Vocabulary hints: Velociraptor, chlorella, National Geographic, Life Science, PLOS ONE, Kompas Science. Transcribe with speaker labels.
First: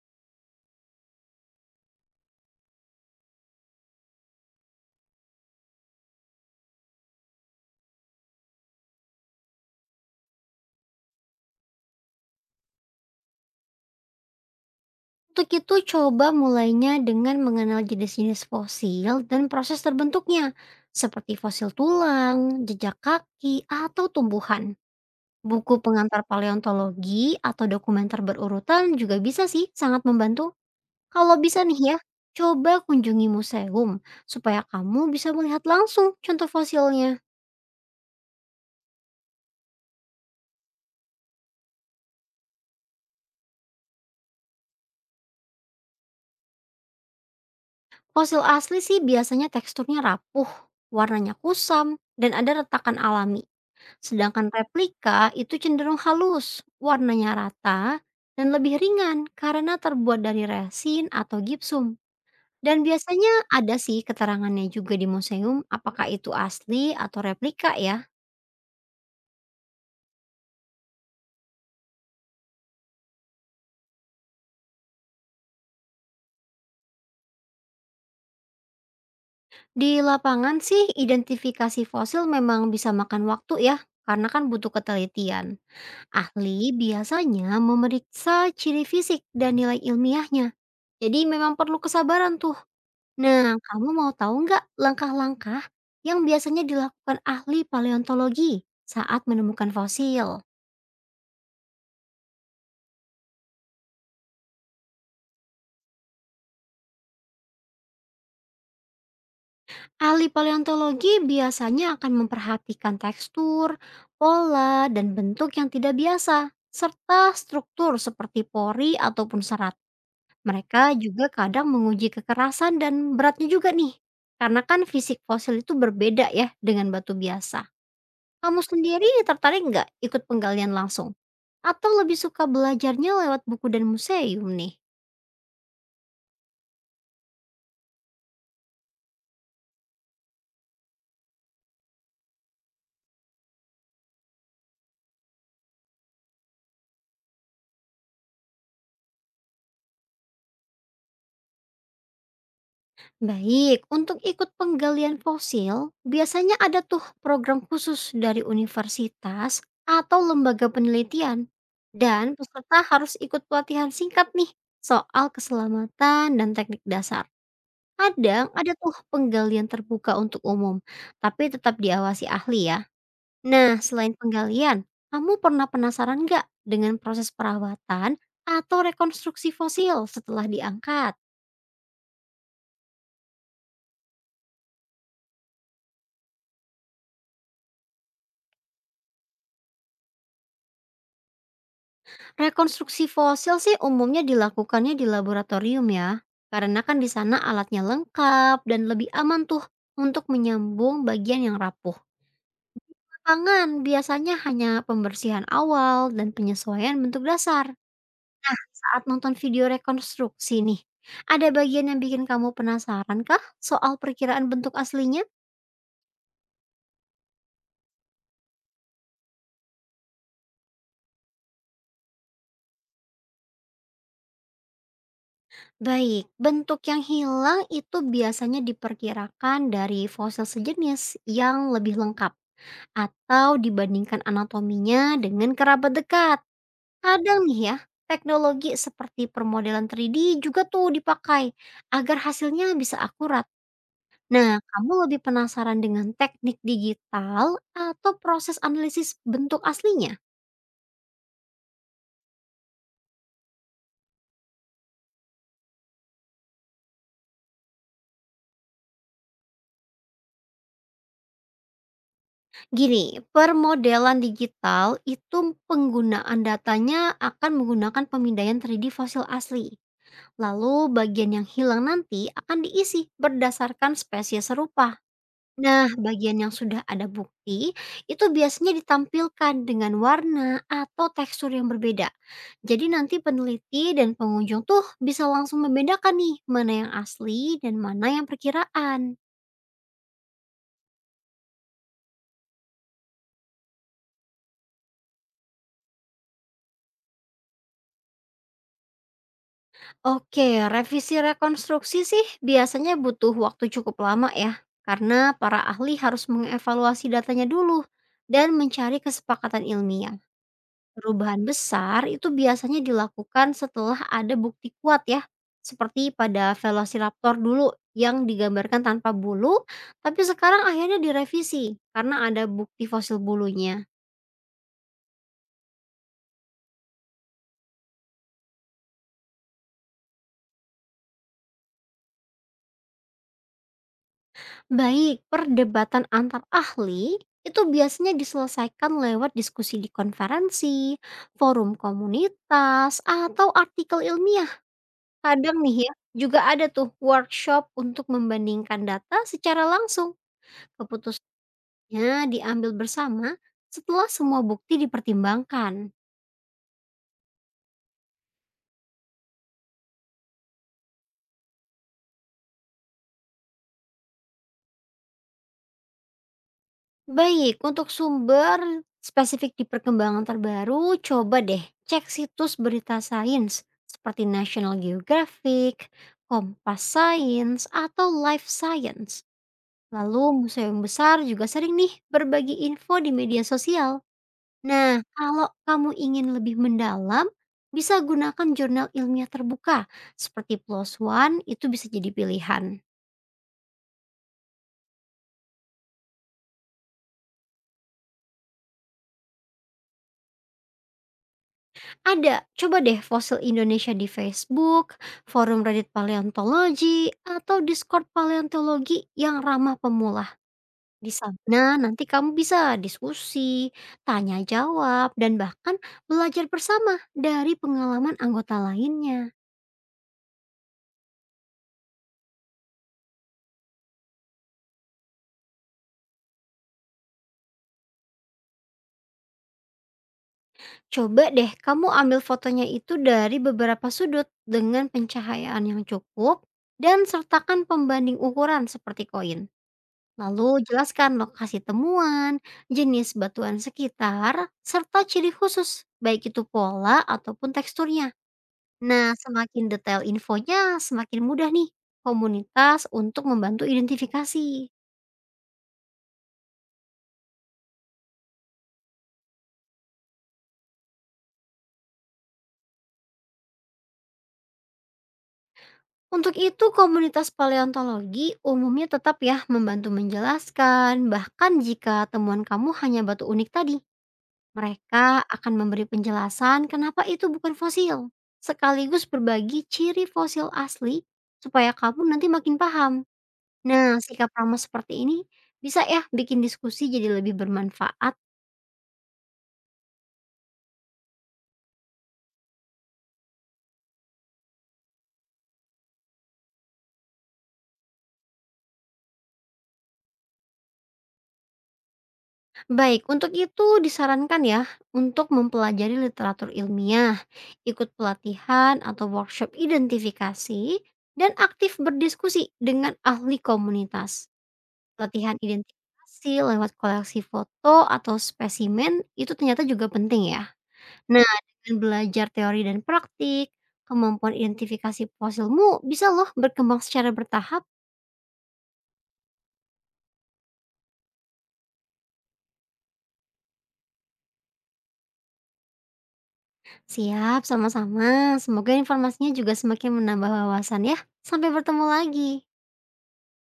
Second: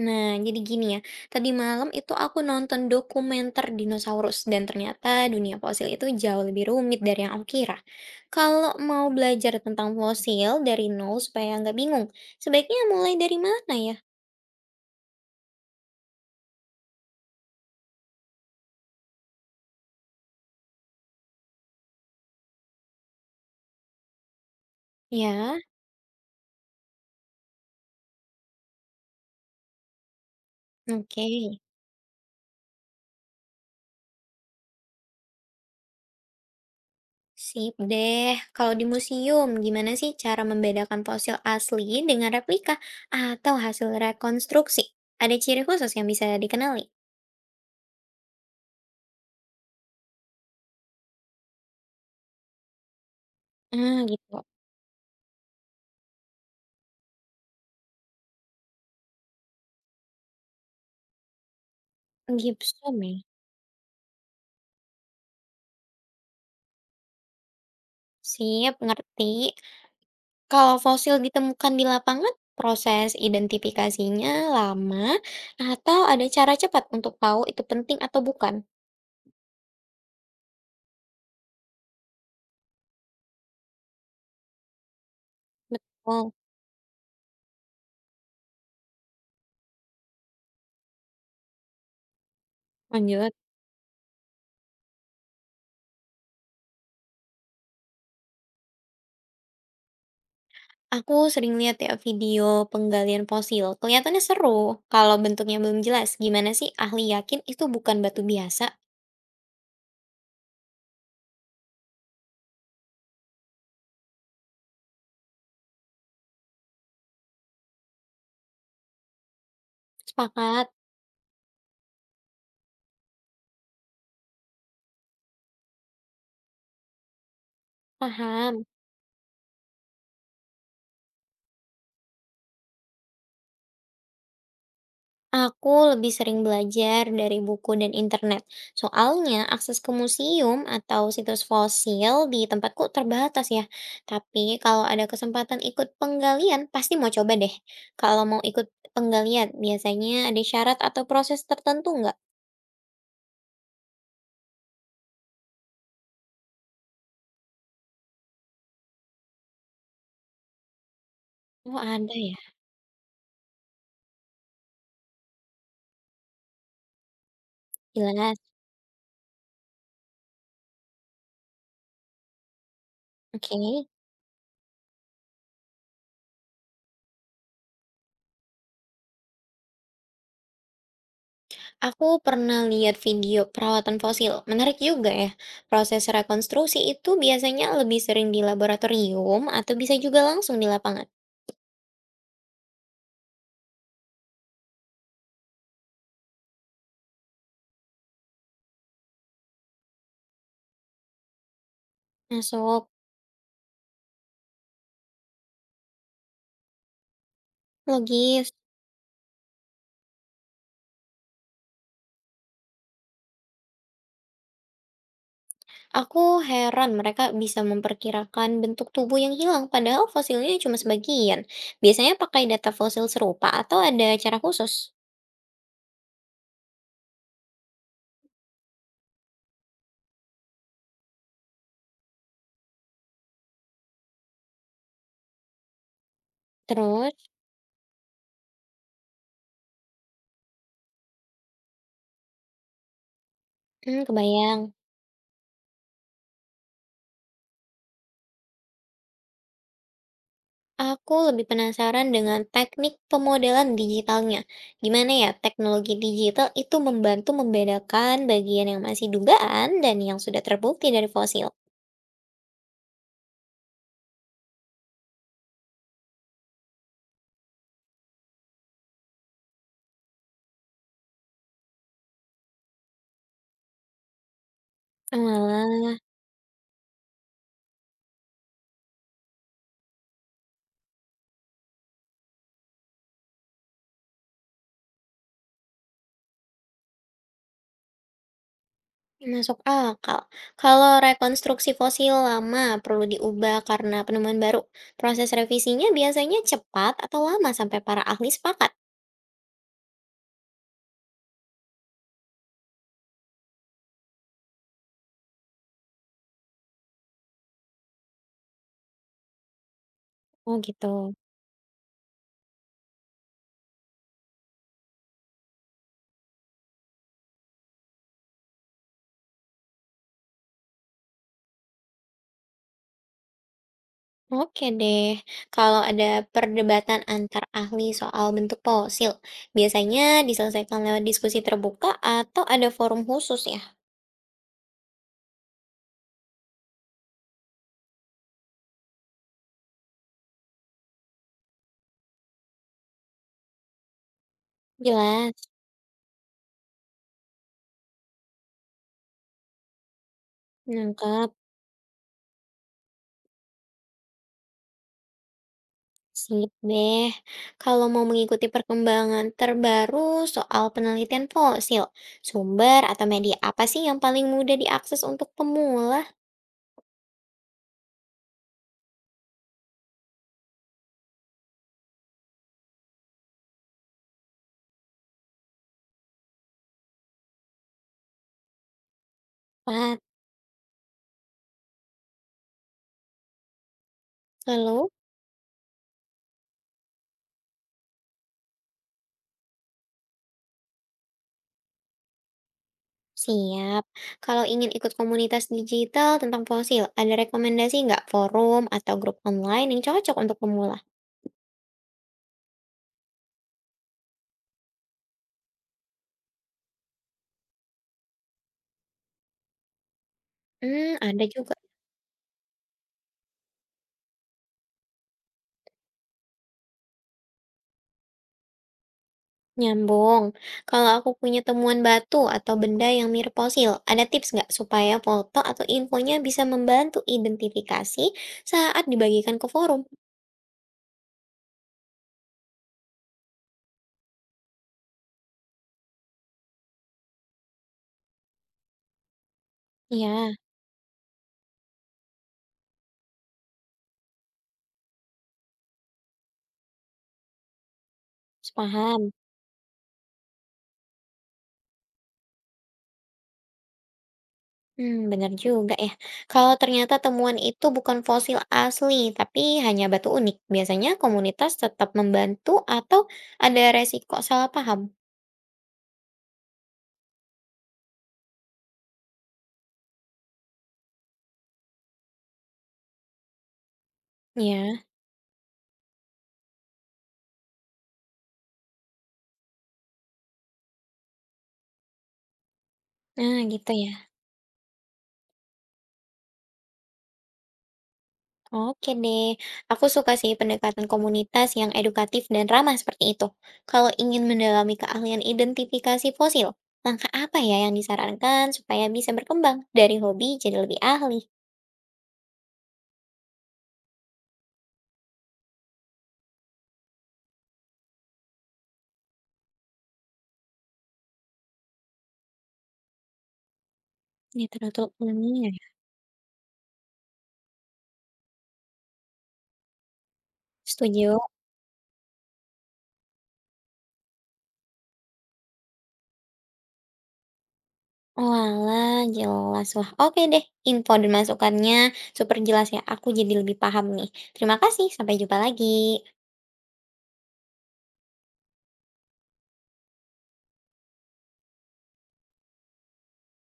Speaker 1: Nah, jadi gini ya, tadi malam itu aku nonton dokumenter dinosaurus dan ternyata dunia fosil itu jauh lebih rumit dari yang aku kira. Kalau mau belajar tentang fosil dari nol supaya nggak bingung, sebaiknya mulai dari mana ya?
Speaker 2: Untuk itu, coba mulainya dengan mengenal jenis-jenis fosil dan proses terbentuknya, seperti fosil tulang, jejak kaki, atau tumbuhan.
Speaker 1: Ya,
Speaker 2: Buku pengantar paleontologi atau dokumenter berurutan juga bisa sih sangat membantu.
Speaker 1: oke.
Speaker 2: Kalau bisa nih ya, coba kunjungi museum supaya kamu bisa melihat langsung contoh fosilnya.
Speaker 1: Sip deh, kalau di museum gimana sih cara membedakan fosil asli dengan replika atau hasil rekonstruksi? Ada ciri khusus yang bisa dikenali?
Speaker 2: Fosil asli sih biasanya teksturnya rapuh, warnanya kusam, dan ada retakan alami.
Speaker 1: Ah, gitu.
Speaker 2: Sedangkan replika itu cenderung halus, warnanya rata, dan lebih ringan karena terbuat dari resin atau gipsum. Dan
Speaker 1: Gibson ya.
Speaker 2: biasanya ada sih keterangannya juga di museum apakah itu asli atau replika ya.
Speaker 1: Sip, ngerti. Kalau fosil ditemukan di lapangan, proses identifikasinya lama atau ada cara cepat untuk tahu itu penting atau bukan?
Speaker 2: Di lapangan sih identifikasi fosil memang bisa makan waktu ya karena kan butuh ketelitian.
Speaker 1: Betul.
Speaker 2: Ahli biasanya memeriksa ciri fisik dan nilai ilmiahnya. Jadi memang perlu kesabaran tuh.
Speaker 1: Lanjut.
Speaker 2: Nah, kamu mau tahu nggak langkah-langkah yang biasanya dilakukan ahli paleontologi saat menemukan fosil?
Speaker 1: Aku sering lihat ya video penggalian fosil. Kelihatannya seru. Kalau bentuknya belum jelas, gimana sih ahli yakin itu bukan batu biasa?
Speaker 2: Ahli paleontologi biasanya akan memperhatikan tekstur, pola, dan bentuk yang tidak biasa, serta struktur seperti pori ataupun serat.
Speaker 1: Sepakat.
Speaker 2: Mereka juga kadang menguji kekerasan dan beratnya juga nih, karena kan fisik fosil itu berbeda ya dengan batu biasa. Kamu
Speaker 1: Paham.
Speaker 2: sendiri tertarik nggak ikut penggalian langsung? Atau lebih suka belajarnya lewat buku dan museum nih?
Speaker 1: Aku lebih sering belajar dari buku dan internet. Soalnya akses ke museum atau situs fosil di tempatku terbatas ya. Tapi kalau ada kesempatan ikut penggalian, pasti mau coba deh. Kalau mau ikut penggalian, biasanya ada syarat atau proses tertentu nggak?
Speaker 2: Baik, untuk ikut penggalian fosil, biasanya ada tuh program khusus dari universitas atau lembaga penelitian.
Speaker 1: Oh ada ya,
Speaker 2: Dan peserta harus ikut pelatihan singkat nih soal keselamatan dan teknik dasar.
Speaker 1: jelas.
Speaker 2: Kadang ada tuh penggalian terbuka untuk umum, tapi tetap diawasi ahli ya.
Speaker 1: Oke,
Speaker 2: Nah, selain penggalian, kamu pernah penasaran nggak dengan proses perawatan atau rekonstruksi fosil setelah diangkat?
Speaker 1: aku pernah lihat video perawatan fosil. Menarik juga ya. Proses rekonstruksi itu biasanya lebih sering di laboratorium atau bisa juga langsung di lapangan.
Speaker 2: Rekonstruksi fosil sih umumnya dilakukannya di laboratorium ya, karena kan di sana alatnya lengkap dan lebih aman tuh untuk menyambung bagian yang rapuh.
Speaker 1: Masuk.
Speaker 2: Tangan biasanya hanya pembersihan awal dan penyesuaian bentuk dasar.
Speaker 1: Logis.
Speaker 2: Nah, saat nonton video rekonstruksi nih, ada bagian yang bikin kamu penasaran kah soal perkiraan bentuk aslinya?
Speaker 1: Aku heran mereka bisa memperkirakan bentuk tubuh yang hilang, padahal fosilnya cuma sebagian. Biasanya pakai data fosil serupa atau ada cara khusus.
Speaker 2: Baik, bentuk yang hilang itu biasanya diperkirakan dari fosil sejenis yang lebih lengkap atau dibandingkan anatominya dengan kerabat dekat.
Speaker 1: Terus,
Speaker 2: Kadang nih ya, teknologi seperti permodelan 3D juga tuh dipakai agar hasilnya bisa akurat.
Speaker 1: hmm, kebayang.
Speaker 2: Nah, kamu lebih penasaran dengan teknik digital atau proses analisis bentuk aslinya?
Speaker 1: Aku lebih penasaran dengan teknik pemodelan digitalnya. Gimana ya teknologi digital itu membantu membedakan bagian yang masih dugaan dan yang sudah terbukti dari fosil?
Speaker 2: Gini, permodelan digital itu penggunaan datanya akan menggunakan pemindaian 3D fosil asli. Lalu bagian yang hilang nanti akan diisi berdasarkan spesies serupa. Nah,
Speaker 1: Walah.
Speaker 2: bagian yang sudah ada bukti itu biasanya ditampilkan dengan warna atau tekstur yang berbeda. Jadi nanti peneliti dan pengunjung tuh bisa langsung membedakan nih mana yang asli dan mana yang perkiraan.
Speaker 1: Masuk akal. Kalau rekonstruksi fosil lama perlu diubah karena penemuan baru, proses revisinya biasanya cepat atau lama sampai para ahli sepakat?
Speaker 2: Oke, revisi rekonstruksi sih biasanya butuh waktu cukup lama ya, karena para ahli harus mengevaluasi datanya dulu dan mencari kesepakatan ilmiah.
Speaker 1: Oh gitu.
Speaker 2: Perubahan besar itu biasanya dilakukan setelah ada bukti kuat ya, seperti pada Velociraptor dulu yang digambarkan tanpa bulu, tapi sekarang akhirnya direvisi karena ada bukti fosil bulunya.
Speaker 1: Oke deh, kalau ada perdebatan antar ahli soal bentuk fosil, biasanya diselesaikan lewat diskusi terbuka atau ada forum khusus ya?
Speaker 2: Baik, perdebatan antar ahli itu biasanya diselesaikan lewat diskusi di konferensi, forum komunitas, atau artikel ilmiah.
Speaker 1: Jelas,
Speaker 2: Kadang nih ya, juga ada tuh workshop untuk membandingkan data secara langsung.
Speaker 1: nangkep.
Speaker 2: Keputusannya diambil bersama setelah semua bukti dipertimbangkan.
Speaker 1: Sip deh. Kalau mau mengikuti perkembangan terbaru soal penelitian fosil, sumber atau media apa sih yang paling mudah diakses untuk pemula?
Speaker 2: Baik, untuk sumber spesifik di perkembangan terbaru, coba deh cek situs berita sains seperti National Geographic, Kompas Science, atau Life Science.
Speaker 1: Pat,
Speaker 2: Lalu museum besar juga sering nih berbagi info di media sosial.
Speaker 1: lalu?
Speaker 2: Nah, kalau kamu ingin lebih mendalam, bisa gunakan jurnal ilmiah terbuka seperti PLOS ONE itu bisa jadi pilihan.
Speaker 1: Siap. Kalau ingin ikut komunitas digital tentang fosil, ada rekomendasi nggak forum atau grup online yang cocok untuk pemula?
Speaker 2: Ada, coba deh fosil Indonesia di Facebook, forum Reddit Paleontologi, atau Discord Paleontologi yang ramah pemula.
Speaker 1: Hmm,
Speaker 2: Di
Speaker 1: ada juga.
Speaker 2: sana nanti kamu bisa diskusi, tanya jawab, dan bahkan belajar bersama dari pengalaman anggota lainnya.
Speaker 1: Nyambung. Kalau aku punya temuan batu atau benda yang mirip fosil, ada tips nggak supaya foto atau infonya bisa membantu identifikasi saat dibagikan ke forum?
Speaker 2: Coba deh kamu ambil fotonya itu dari beberapa sudut dengan pencahayaan yang cukup dan sertakan pembanding ukuran seperti koin.
Speaker 1: Ya,
Speaker 2: Lalu jelaskan lokasi temuan, jenis batuan sekitar, serta ciri khusus, baik itu pola ataupun teksturnya.
Speaker 1: paham.
Speaker 2: Nah, semakin detail infonya, semakin mudah nih komunitas untuk membantu identifikasi.
Speaker 1: Hmm, benar juga ya. Kalau ternyata temuan itu bukan fosil asli, tapi hanya batu unik, biasanya komunitas tetap membantu atau ada resiko salah paham?
Speaker 2: Untuk itu, komunitas paleontologi umumnya tetap ya membantu menjelaskan, bahkan jika temuan kamu hanya batu unik tadi.
Speaker 1: Ya,
Speaker 2: Mereka akan memberi penjelasan kenapa itu bukan fosil, sekaligus berbagi ciri fosil asli supaya kamu nanti makin paham.
Speaker 1: nah gitu ya.
Speaker 2: Nah, sikap ramah seperti ini bisa ya bikin diskusi jadi lebih bermanfaat.
Speaker 1: Oke deh, aku suka sih pendekatan komunitas yang edukatif dan ramah seperti itu. Kalau ingin mendalami keahlian identifikasi fosil, langkah apa ya yang disarankan supaya bisa berkembang dari hobi jadi lebih ahli?
Speaker 2: Baik, untuk itu disarankan ya untuk mempelajari literatur ilmiah, ikut pelatihan atau workshop identifikasi, dan aktif berdiskusi dengan ahli komunitas.
Speaker 1: Literatur
Speaker 2: Latihan
Speaker 1: ilmiah ya.
Speaker 2: identifikasi lewat koleksi foto atau spesimen itu ternyata juga penting ya.
Speaker 1: Setuju?
Speaker 2: Nah, dengan belajar teori dan praktik, kemampuan identifikasi fosilmu bisa loh berkembang secara bertahap.
Speaker 1: Walah, jelas. Wah, oke deh. Info dan masukannya super jelas ya. Aku jadi lebih paham nih. Terima kasih. Sampai jumpa lagi.
Speaker 2: Siap, sama-sama. Semoga informasinya juga semakin menambah wawasan ya. Sampai bertemu lagi.